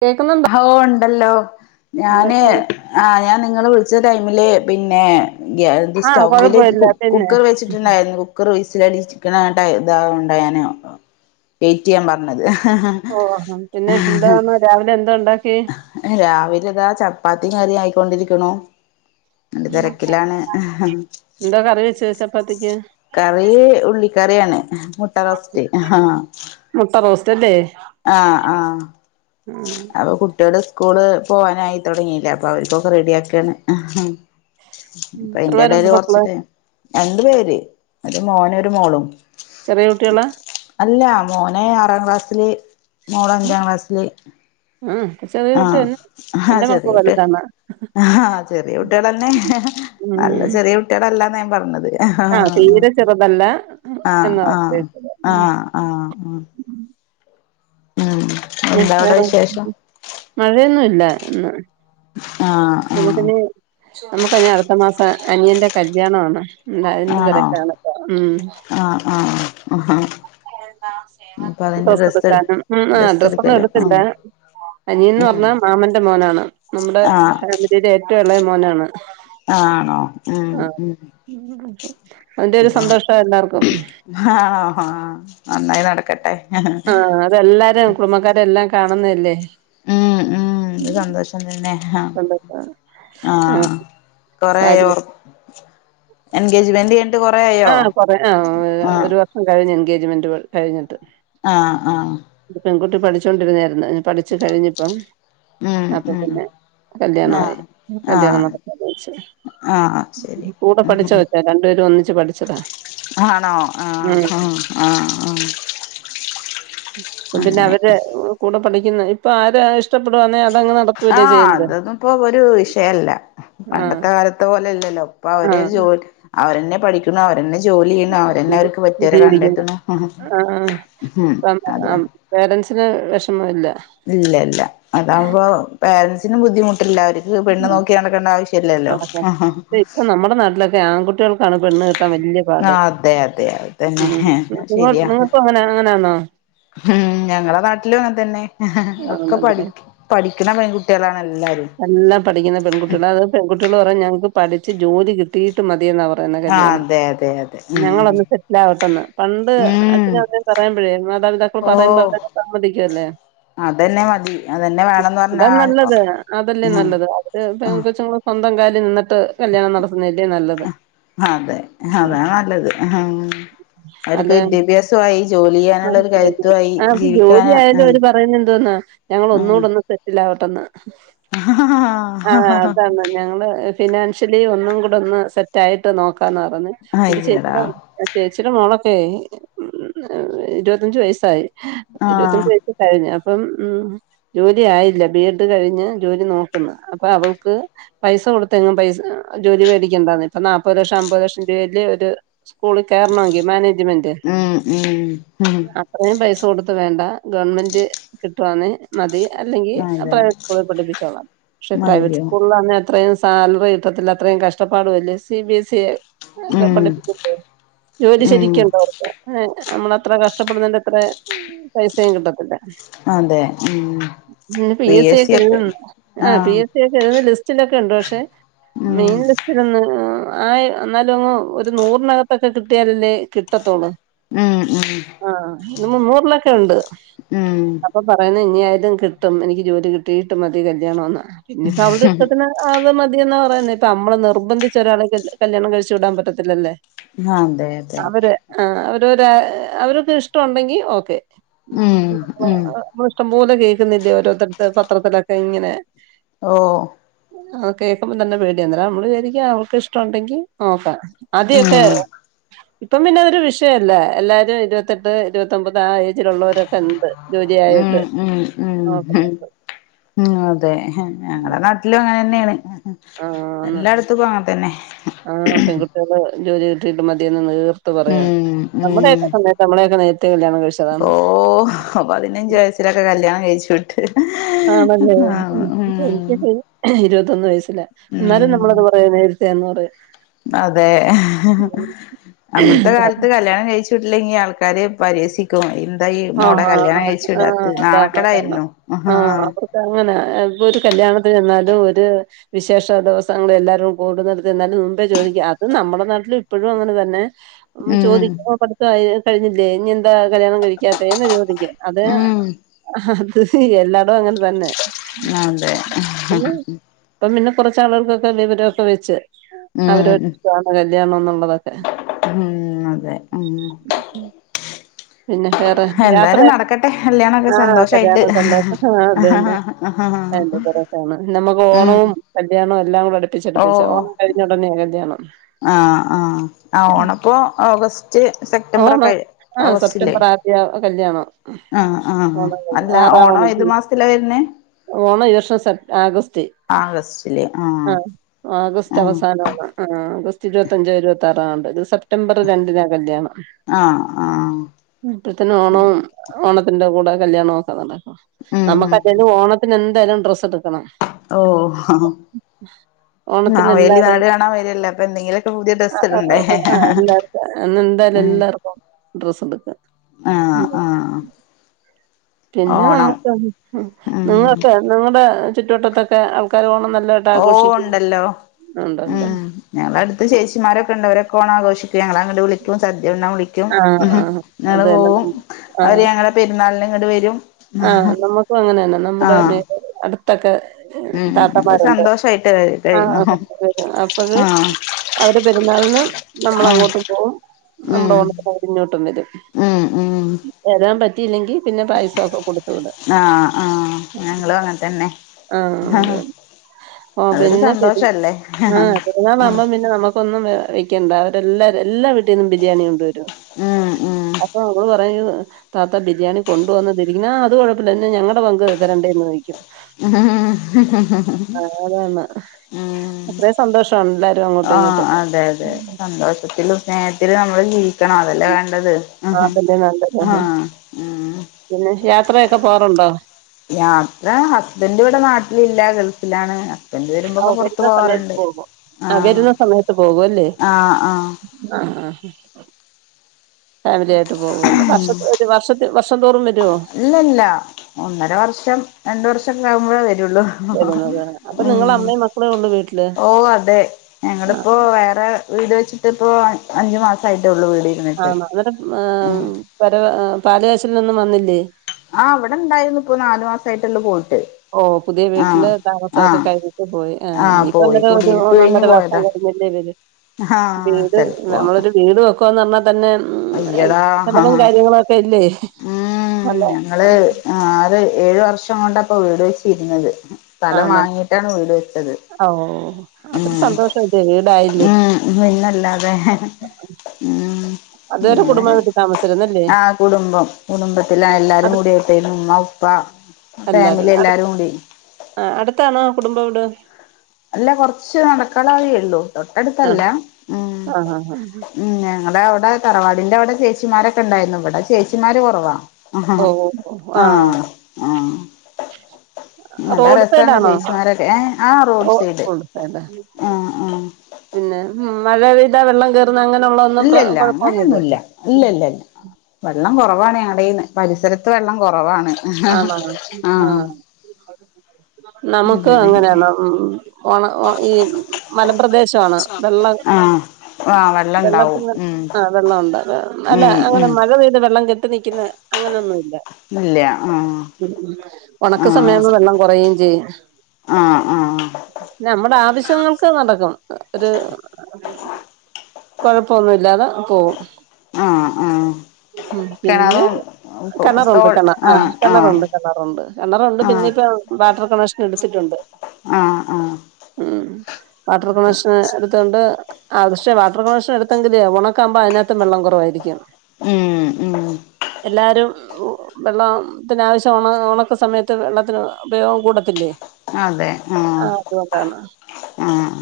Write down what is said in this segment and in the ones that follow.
കേൾക്കുന്നുണ്ടൊ ഓഹ് ണ്ടല്ലോ ഞാന് ആഹ് ഞാൻ നിങ്ങള് വിളിച്ച ടൈമില് പിന്നെ ഗ്യ ആഹ് സ്റ്റ്വ്വ്ല് കൊഴപ്പമില്ല പിന്നെ കുക്കർ വെച്ചിട്ടുണ്ടായിരുന്നു കുക്കർ വിസിലടി ചിക്കണായേണ്ടേ ഇതാ ഉണ്ട ഞാന് വെയിറ്റെയ്യാൻ പർഞ്ഞത് ഓഹ് പിന്നെ എന്തോന്ന രാവിലെ എന്തോണ്ടാക്കിയേ? ഏഹ് രാവിലെതാ ചപ്പാത്തിയും കറിയും ആയിക്കൊണ്ടിരിക്ണോ നല്ല ഉം തിരക്കിലാണ് എന്താ കറി വെച്ച് ചപ്പാത്തിക്ക് കറി ഉള്ളിക്കറിയാണ് മുട്ട റോസ്റ്റ് ആഹ് മുട്ട റോസ്‌റ്റല്ലേ ആഹ് ആഹ് അപ്പൊ കുട്ടിള് സ്കൂള് പോവാനായിത്തൊടങ്ങിയിലെ അപ്പൊ അവർക്കൊക്കെ റെഡിയാകാണ് ഉം ഇപ്പ എത്ര പേരുണ്ട് ഇന്റെടയില് മക്കള് കൊറച്ച് ടൈം രണ്ട് പേര് ഒരു മോനും ഒരു മോളും ചെറിയ കുട്ടികളാ അല്ല മോന ആറാം ക്ലാസ്സില് മോള് ഉം അഞ്ചാം ക്ലാസ്സില് ആ ചെറിയ ആ കുട്ടി തന്നെ ആഹ എന്റെ മക്കള് ചെറിയോട്ടി വലുതാണ് ആഹ് ചെറിയ കുട്ടികൾന്നെ നല്ല ഉം ചെറിയ കുട്ടികളല്ലാന്ന ഞാൻ പറഞ്ഞത് ആ ആഹ് തീരെ ചെറുതല്ല ആഹ എന്നാ ഉദ്ദേശിച്ചത് ആഹ ഉം ആഹ് ആഹ ഉം എന്താ അവിടെ വിശേഷം മഴയൊന്നു ഇല്ല ഇന്ന് ആഹ് നമുക്ക ആഹ് ഇനി നമുക്ക്നി അടുത്ത മാസം അനിയന്റെ കല്യാണ ആണ് ഉം അതിന്റെ ആണോ തിരകാണപ്പ ഉം ആഹ് ആഹ് ആഹ് അപ്പൊ അതിന്റെ ഡ്ര ഡ്രസ്സ് എടുക്കാനും ഉം ആ ഡ്രസ്സ് ഒന്നും എടുക്കല്ലോ എടുത്തില്ല ആഹ് അനിയന്ന് ഉം പറഞ്ഞാ മാമന്റെ മോനാണ് നമ്മുടെ ആഹ് ഫാമിലിയിലെ ഏറ്റവും എളേ മോനാണ് ആണോ ഉം ആ ഉം അതിന്റെ ഒരു സന്തോഷം എല്ലാർക്കും ആഹ്ഹ നന്നായി നടക്കട്ടെ ആഹ് അതെല്ലാരും കുടുംബക്കാരെ എല്ലാം കാണുന്നല്ലേ ഉം ഉം സന്തോഷം ന്നെ സന്തോഷാ ആ ആഹ് കൊറ സാരിയൊ ഓർ എൻഗേജ്മെന്റ് കഴി ആഹ കൊറെ ആ ഒരു വർഷം കഴിഞ്ഞ് എൻഗേജ്മെന്റ് കഴിഞ്ഞിട്ട് ആഹ് ആഹ് പെൺകുട്ടി പഠിച്ചോണ്ടിരുന്നായിരുന്നു പഠിച്ചു കഴിഞ്ഞിപ്പം ഉം അപ്പൊ ഉം പിന്നെ ആ കല്യാണമായി ആ കല്യാണം നടക്ക വച്ച് ആ ശരി കൂടെ പഠിച്ചാ ഉം കൊച്ചാ രണ്ടു പേരും ഒന്നിച്ച് പഠിച്ചതാ ആണോ ആ ഉം ആ ആ പിന്നെ അങ്ങനെ അവര് കൂടെ പഠിക്കുന്ന ഇപ്പൊ ആരും ആ ആഹ് അതൊന്നും ഇപ്പൊ ഒരു വിഷയല്ല ആഹ് പണ്ടത്തെ കാലത്തെ പോലെല്ലല്ലോ ഇപ്പൊ അവര് ആഹ് ജോലി അവരെന്നെ പഠിക്കണ അവരെന്നെ ജോലി ചെയ്യുന്നു അവരെന്നെ അവർക്ക് പറ്റിയവരെ ജീവിക്കുന്നു കണ്ടെത്തുന്നു അതാ പേരന്റ്സിന് വിഷമ ഇല്ല ഇല്ല ഇല്ല അതാവുമ്പോ പേരൻസിനും ബുദ്ധിമുട്ടില്ല അവർ പെണ്ണ് നോക്കി നടക്കേണ്ട ആവശ്യ ഇല്ലല്ലോ ആഹ് ആഹ് ആ ഇപ്പൊ നമ്മുടെ നാട്ടില ആൺകുട്ടികൾക്കാണ് പെണ്ണ് കിട്ടാൻ വലിയ ആ പാട് അതെ അതെ അത് തന്നെ ഉം ശരിയാ ഇങ്ങൾക്കും അങ്ങനെ അങ്ങനാണോ ഉം ഞങ്ങളെ നാട്ടിലും ഇങ്ങനെ തന്നെ ഒക്കെ ആണല്ലേ പഠിക്കും പഠിക്കുന്ന പെൺകുട്ടികളാണ് എല്ലാരും എല്ലാം പഠിക്കുന്ന പെൺകുട്ടികള് അത് പെൺകുട്ടികള് പറയും ഞങ്ങൾക്ക് പഠിച്ച് ജോലി കിട്ടിട്ട് മതിയെന്ന പറഞ്ഞ ആ കല്യാണം അതെ അതെ അതെ ഉം ഞങ്ങളൊന്ന് സെറ്റിൽ ആവട്ടെന്ന് പണ്ട് ഉം അച്ഛനും അമ്മ പറയുമ്പഴേ മാതാപിതാക്കൾ പറയുമ്പോ അത് സമ്മതിക്കുമല്ലേ അതെന്നെ മതി അതെന്നെ വേണംന്ന് പറഞ്ഞാ നല്ലത് അതല്ലേ നല്ലത് അത് ഇ കൊച്ച്ങ്ങള് സ്വന്തം കാല നിന്നിട്ട് കല്യാണം നടത്തുന്നതല്ലേ നല്ലത് അതെ ആ അതാ നല്ലത് അവർക്ക് അല്ലെ വിദ്യാഭ്യാസമായി ജോലി ആ ചെയ്യാനുള്ള ഒരു ജോലി കരുത്തു ആയി ആ, അപ്പൊ ജീവിക്കാൻ ജോലി ആയാലും ഉ അവര് പറയുന്ന എന്തോന്നാ ഞങ്ങൾ ഒന്നുകൂടെ ഒന്ന് സെറ്റിൽ ആവട്ടെന്ന് അ ഹ ഹ ഹാ.. ആ അതാണ് ഞങ്ങള് ഫിനാൻഷ്യലി ഒന്നും കൂടെ ഒന്ന് സെ റ്റായിട്ട് നോക്കാന്ന് പറഞ് എന്റെ ചെ അയ്യടാ ചേച്ചിടെ മോളൊക്കെ ഉം ഇരുപത്തഞ്ച് വയസ്സായി ഹ് ആഹ് ഇരുപതഞ്ച് കഴിഞ്ഞ് അപ്പം ജോലി ആയില്ല ബി എഡ് കഴിഞ്ഞ് ജോലി നോക്ക്ന്ന് അപ്പൊ അവൾക്ക് പൈസ കൊടുത്തെങ്ങും പൈസ് അഹ് ജോലി വേടിക്കെണ്ടാന്നെ ഇപ്പൊ നാല്പ്പത് ലക്ഷം അമ്പത് ലക്ഷം രൂപയല്ലേ ഒരു സ്കൂളി കേർണൊങ്കി മാനേജ്മെന്റ് ഉം ഉം ഉം ആഹ് അത്രേം പൈസ കൊടുത്ത് വേണ്ട ഗവൺമെന്റ് കിട്ടുവാന്നെ മതി അല്ലെങ്കിൽ അതെ പ്രൈവറ്റ് സ്കൂളി പഠിപ്പിച്ചോളാം പഷെ പ്രൈവറ്റ് അയ്യോ സ്കൂളിലാന്നെ അത്രയും സാലറി കിട്ടത്തില്ല അത്രയും കഷ്ടപ്പാടും അല്ലേ സി ബി എസ് ഇ ഉം [unintelligible] ജോലി ഉം ശരിക്ക്ണ്ടോ നമ്മളത്ര കഷ്ടപ്പെടുന്നെന്റ അത്രെ പൈസയും കിട്ടത്തില്ല അതെ ഉം പിന്നെ പി എസ് സ ഒക്കെ ഏഴുതുന്ന് ആഹ് പി എസ് സി ഒക്കെ എഴ്‌തുന്ന ലിസ്റ്റിലൊക്കെ ഉണ്ട് പക്ഷെ ഉം മെയിൻ ലിസ്റ്റിൽ ഒന്ന് ആയി എന്നാലും അങ്ങ് ഒരു നൂറിനകത്തൊക്കെ കിട്ടിയാലല്ലേ കിട്ടത്തൊള്ളൂ ഉം ഉം ആഹ ഇത് മുന്നൂർലൊക്കെ ഒണ്ട് ഉം പറയുന്നത് ഇനി ആയാലും കിട്ടും എനിക്ക് ജോലി കിട്ടീട്ട് മതി കല്യാണം എന്ന് ഇനിഇപ്പ അവൾടെ ഇഷ്ടത്തിന് അത് മതി എന്നാ പറയ്ന്നേ ഇപ്പൊ അമ്മള് നിർബന്ധിച്ച് ഒരാളെ ക കല്യാണം കഴിച്ചു വിടാൻ പറ്റത്തില്ലല്ലേ ആഹ് അതെ അതെ ആഹ് ഓരോരാ അവര്ക്ക് ഇഷ്ടം ഒണ്ടെങ്കി ഓക്കെ ഉം ഉം നമ്മള് ഇഷ്ടംപോലെ കേക്കുന്നില്ലേ ഓരോരുത്തര്ത് പത്രത്തിലൊക്കെ ഇങ്ങനെ ഓഹ് ആ കേൾക്കുമ്പോം തന്നെ പേട്യ അന്നേരം നമ്മള് വിചാരിക്കും അവൾക്ക്‌ ഇഷ്ടം ഒണ്ടെങ്കി നോക്കാം ആദ്യ ഒക്കെ ഉം ഇപ്പം പിന്നെ അതൊരു വിഷയല്ല എല്ലാരും ഇരുപത്തെട്ട് ഇരുപത്തൊമ്പത് ആ ഏജിലുള്ളോരൊക്കെ ണ്ട് ഉം ഉം ഉം ഉം അതെ ഞങ്ങളെ നാട്ടിലും അങ്ങനെന്നെ ആണ് എല്ലാട്ത്തുക്കും അങ്ങെനെതെന്നെ ആഹ് പെൺകുട്ട്യാള് ജോലി കിട്ടിയിട്ട് മതിയെന്ന് നീർത്ത് പറയാണ് ഉം നമ്മടെ ഒക്കെ സമയത്ത് നമ്മളെ ഒക്കെ നേരത്തെ കല്യാണം കഴിച്ചു ഓഹ് പതിനഞ്ച് വയസിലൊക്കെ കല്യാണം കഴിച്ചു വിട്ട് ആണല്ലേ ആ ഉം എനിക്ക് ഇരുപത്തൊന്ന് വയസ്സിലാ ഉം എന്നാലും നമ്മളത് പറയന്നെ നേര ത്തെയാന്ന് പറയും അതെ അന്നത്തെ കാലത്ത് കല്യാണം കഴിച് ട്ടില്ലെങ്കി ആൾക്കാര് പരഹസി ക്കും എന്താ ഈ ആ മോളെ ആ കല്യാണം കഴിച്ചു ആ വിടാത്ത് അതാണ് നാണകേട് അതാണ് ആയിരുന്നു ആഹാ ആഹ് അവർക്ക് അങ്ങനെ ഇപ്പൊ ഒരു കല്യാണത്തിന് ചെന്നാലും ഒര് വിശേഷ ദിവസങ്ങൾ എല്ലാരും കൂടുന്നെടത്ത് ചെന്നാലും മുമ്പേ ചോയ്ക്കും അത് നമ്മടെ നാട്ടില് ഇപ്പഴും അങ്ങനെ തന്നെ ഒന്ന് ഉം ചോദിക്കും ഓഹ് പഠിത്തം ആയി കഴിഞ്ഞില്ലേ ഇനി എന്താ കല്യാണം കയിക്കാത്തേന്ന് ചോദിക്കും അത് ഉം അത്‌ എല്ലാടും അങ്ങനെ തന്നെ അതെ പിന്നെ ഇപ്പം പിന്നെ കൊറച്ച് ആളാൾക്കൊക്കെ വിവരൊക്കെ വെച്ച് അവര് ഉം [unintelligible] കല്യാണം ഉള്ളത് ന്നൊക്കെ ഉം അതെ ഉം പിന്നെ വേറെ യാത്ര എന്തായാലും നടക്കട്ടെ കല്യാണൊക്കെ ആഹ് സന്തോഷായിട്ട് കല്യാണം സന്തോഷം ആ അത് തന്നെ [unintelligible] നമുക്ക് ഉം ഓണോം കല്യാണോം എല്ലാം കൂടെ ഓ അടുപ്പിച്ചടുപ്പിച്ചാ ഓണം കഴിഞ്ഞ ഉടനെ ഉടനെയാ കല്യാണം ആഹ് ആഹ് ആഹ ഓണപ്പോ ഓഗസ്റ്റ് സെപ്റ്റംബർ ഒക്കെ ഓഗസ്റ്റില്ലേ യാ കല്ല്യാണം ആ ആ അല്ല ഓണം ഏതു ഉം. മാസത്തിലാ വരുന്നെ ഓണം ഈ വർഷം സെപ് ആഗസ്റ്റ് ആഗസ്റ്റില് ആഹ് ആഹ ആഗസ്റ്റ് ആഹ് അവസാനം ആണ് ആ ആഗസ്റ്റ് ഇരുപത്തഞ്ചോ ഇരുപത്തി ആറോ എങ്ങാണ്ട് ഇത് സെപ്റ്റംബർ രണ്ടിനാ കല്ല്യാണം ആഹ് ആഹ് അപ്പത്തേന് ഓണവും ഓണത്തിന്റെ കൂടെ കല്യാണവും ഒക്ക നടക്കും ഉം നമക്കല്ലേലും ഓണത്തിന് എന്തായാലും ഡ്രസ്സ് എടുക്കണം ഓഹ് അ ഓണത്തിന് എല്ലാരും കാണാൻ വരുവല്ലേ അപ്പൊ എന്തെങ്കിലുമൊക്കെ പുതിയ ഡ്രസ്സ് ആഹ് ആ ഇടണ്ടേ ആ എല്ലാരും അന്ന് എന്തായാലും ആഹ് എല്ലാർക്കും ഡ്രസ് എടുക്കും ആഹ് പിന്നെ ഓണം നമുക്ക് ഉം നിങ്ങൊക്കെ നിങ്ങളുടെ ചുറ്റുവട്ടത്തൊക്കെ ആൾക്കാര് ഓണം നല്ലതായിട്ട് ഓ ആഘോഷിക്കുന്നുണ്ടല്ലോ ഉണ്ടല്ലോ മ്മ് ഞങ്ങള് അടുത്ത് ചേച്ചിമാരൊക്കെണ്ട് അവരൊക്കെ ഓണം ആഘോഷിക്കും ഞങ്ങളങ്ങട് വിളിക്കും സദ്യ ഉണ്ണാൻ വിളി ക്കും ആഹ് ഉഹും ആഹ് ഞങ്ങൾ അതന്നെ പോവും നം അവര് ആഹ് ഞങ്ങളെ പെരുന്നാളിന് ഇങ്ങട്ട് വരും. ആഹ് നമ്മുക്കും അങ്ങനെ തന്നെ നമ്മുടെ ആഹ് നെയ്ബറും അടു ത്തൊക്കെ ഉം ഞങ്ങള് താത്തമാരുണ്ട് സന്തോഷായിട്ട് ആ കഴിയുന്നു അപ്പോഴ് ആഹ് അവര് പെരുന്നാളിന് നമ്മൾ ആഹ് അങ്ങോട്ടും പോകും നമ്മുടെ ഓണത്തിന് അവര് ഇങ്ങോട്ടും വരും മ്മ് മ്മ് വരാൻ പറ്റിയില്ലെങ്കിൽ പിന്നെ പായസം ഒക്കെ ആഹ് ആഹ് ഞങ്ങളും അങ്ങനെ തന്നെ ഓ അതൊരു പിന്നെ പെരു സന്തോഷല്ലേ ആഹ് പെരുന്നാൾ ഉം ആകുമ്പം പിന്നെ നമുക്ക് ഒന്നും വെക്കേണ്ട അവരെല്ലാരും എല്ലാ വീട്ടിൽ നിന്നും ബിരിയാണി കൊണ്ട് വരും. ആഹ് ആഹ് അപ്പൊ നമ്മള് പറയും താത്ത ബിരിയാണി കൊണ്ടുവന്നതിണ്ട് പിന്ന അത് കുഴപ്പില്ല ന്നാ ഞങ്ങളടെ പങ്ക് തരണ്ടേ എന്ന് ചോയിക്കും. ഉം അങ്ങനാണ് ഉം ആഹ് ഇങ്ങോട്ടും അതെ അതെ സന്തോഷത്തിലും സ്നേഹത്തിൽ നമ്മള് ജീവിക്കണം അതല്ലേ വേണ്ടത് ഉം അതല്ലേ നല്ലത് ആഹ് ഉം പിന്നെ യാത്രയൊക്കെ പോവാറുണ്ടോ യാത്ര ഹസ്ബെന്റ് ഇവിടെ നാട്ടിലില്ല ഗൾഫിലാണ്. എന്നേലും ഓ വരുമ്പൊക്കെ പുറത്തു വരുന്ന സമയത്ത് പോവാറുണ്ട് പോകും ആ ആഹ് വരുന്ന സമയത്ത് പോകും അല്ലേ ആഹ് ആഹ് ആ ആ ഫാമിലി ആയിട്ട് പോവ്വല്ലോ വർഷം ഒരു വർഷത്തി വർഷം തോറും വര്വോ ഇല്ല ഇല്ല ഒന്നര വർഷം രണ്ട് വർഷെല്ലാം ആകുമ്പോഴേ വരുള്ളൂ വരുന്നത് അപ്പൊ ഉം നിങ്ങള് അമ്മയും മക്കളേ ഉള്ളൂ വീട്ടില് ഓ അതെ ആ ഞങ്ങളിപ്പോ വേറെ വീട് വെച്ചിട്ട് ഇപ്പോ അഞ്ച് മാസായിട്ടേ ഉള്ളൂ വീടിന് ആണോ അന്നരം മ്മ് പെരവ പാലുകാച്ചലിനൊന്നും വന്നില്ലേ ആഹ് ഇവിടെ ഇണ്ടായിരുന്നു ഇപ്പൊ നാല് മാസം ആയിട്ടുള്ള് പോയിട്ട് ഓ പുതിയ ആഹ് വീട്ടില് താമസൊക്കെ ആഹ് കഴിഞ്ഞിട്ട് പോയി ആഹ് ഇനിയിപ്പോ പോയി അന്നരം ഒരു കുടിയിരിപ്പ് കഴിഞ്ഞ് ഒന്നൊന്നര വർഷം പോയതാ കഴിഞ്ഞ ല്ലേ വരൂ ആഹ് വീട് ചെലപ്പോ നമ്മളൊരു വീട് വെ ക്കാന്ന് പറഞ്ഞാൽ തന്നെ അയ്യടാ മ്മ് ചെലവും കാര്യങ്ങളൊക്കെ ഇല്ലേ ഉം നല്ല ഞങ്ങള് ആറ് ഏഴു വർഷം കൊണ്ടാപ്പോ വീട് വെച്ചിരുന്നത് സ്ഥലം വാങ്ങിയിട്ടാണ് വീട് വെച്ചത്. അ ഓ അതൊരു സന്തോഷായില്ലേ വീടായില്ലേ ആഹ് പിന്നല്ലാതെ മ്മ് അതുവരെ കുടുംബ വീട്ടിൽ താമസിച്ചല്ലേ ആഹ് കുടുംബം കുടുംബത്തിലാ എല്ലാരും അടു കൂടെ ഉണ്ടേനു ഉമ്മ ഉപ്പ ഫാമിലി എല്ലാരും കൂടി ആഹ് അടുത്താണോ കുടുംബ വീട് അല്ല കൊറച്ച് നടക്കാനുള്ള വഴിയേ ഉള്ളു ആ തൊട്ടടുത്തല്ല ഉം ആ ആ ആ. ഉം ഞങ്ങടെ അവിടെ തറവാടിന്റെ അവിടെ ചേച്ചിമാരൊക്കെ ഉണ്ടായിരുന്നു ഇവിടെ ചേച്ചിമാര് കൊറവാ ഓ ആഹ് ഓ, ആ ആഹ് ആ ആ നല്ല റോഡ് രസാണ് ചേച്ചിമാരൊക്കെ ഏ ഹ് ആഹ് റോഡ് സൈഡ് കൊടുകേണ്ടെ ഉം ആഹ് ആഹ് പിന്നെ ഉം മഴ പെയ്താ വെള്ളം കേറുന്ന അങ്ങനെ ഉള്ള ഇല്ല ഇല്ല അങ്ങനെയൊന്നുംല്ല ഇല്ല ല്ല ല്ല വെള്ളം കൊറവാണ് ഞങ്ങടെന്ന് പരിസരത്ത് വെള്ളം കൊറവാണ് ആണോ ആഹ് നമുക്ക് അങ്ങനെയൊക്കെ അങ്ങനെയാണ് ഉം ഓണ ഈ മലപ്രദേശാണ് വെള്ളം ആഹ് ആഹ് വ വെള്ളത്തിന് ആഹ് വെള്ളണ്ട് അല്ല ഉം അങ്ങനെ ഉം മല മഴ പെയ്ത് വെള്ളം കെട്ടി നിക്കുന്ന അങ്ങനെയൊന്നും ഇല്ല ഇല്ല ആഹ് ഒണക്ക് ആഹ് സമയാമ്പ വെള്ളം കൊറയുകയും ചെയ്യും ആഹ് ആഹ് നമ്മുടെ ആവശ്യങ്ങൾക്ക് നടക്കും ഒരു കൊഴപ്പൊന്നു ഇല്ലാതെ പോകും ആഹ് ആഹ് ഉം പിന്നെ കിണറും കെണറുണ്ട് തോൾ കെണ ആഹ് ആഹ് ആഹ് കെണറുണ്ട് കെണറുണ്ട് കെണറുണ്ട് ആഹ് പിന്നിപ്പ വാട്ടർ കണക്ഷൻ എടുത്തിട്ടുണ്ട് ആഹ് ആഹ് ഉം വാട്ടർ കണക്ഷൻ എടുത്തോണ്ട് ആഹ് പക്ഷേ വാട്ടർ കണക്ഷൻ എടുത്തെങ്കില് ഉണക്കാമ്പോ അതിനത്തും വെള്ളം കൊറവായിരിക്കും ഉം ഉം എല്ലാരും ഉം വെള്ളം ത്തിന് ആവശ്യാണ് ഒണക്ക സമയത്ത് വെള്ളത്തിന് ഉപയോഗം കൂടത്തില്ലേ അതെ ആഹ് ആഹ്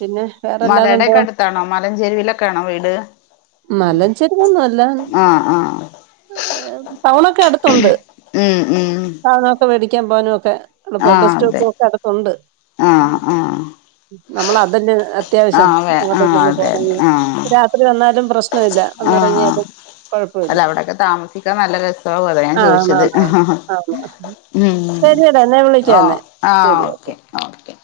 പിന്നെ വേറെല്ലാതെ എന്താ മലേടക്കടുത്താണോ മലഞ്ചെരുവിലൊക്കാണോ വീട് ഉം മലഞ്ചെരുവൊന്നും അല്ല ആഹ് ആഹ് ഒര് പ [unintelligible] നൊക്കെ അടുത്തുണ്ട് ഉം ഉം സാധനൊക്കെ മേടിക്കാൻ പോകാനൊക്കെ എളുപ്പം ആഹ് ബസ് അതെ സ്റ്റോപ്പൊക്കെ അടുത്തുണ്ട് ആഹ് ആഹ് നമ്മളതല്ലേ അ അത്യാവശ്യം ആഹ് വേ ആഹ് എങ്ങോട്ടേലൊന്ന് അതെ അതെ പോണെങ്കില് ആഹ് ഒരാ ര്‌വന്നാലും പ്രശ്നല്ല ആഹ് ഒന്നറങ്ങിയാലും കുഴപ്പല്ല അല്ല അവിടൊക്കെ താമസിക്കാൻ നല്ല രസാവു അതാ ഞാ ആണ് ചോയിച്ചത് ആണ് ആണ് മ് ശരിയെടാ എന്നെ വിളിക്കാം ഹ്ആ എന്നെ ആഹ് ശരി ഓക്കെ ഓക്കെ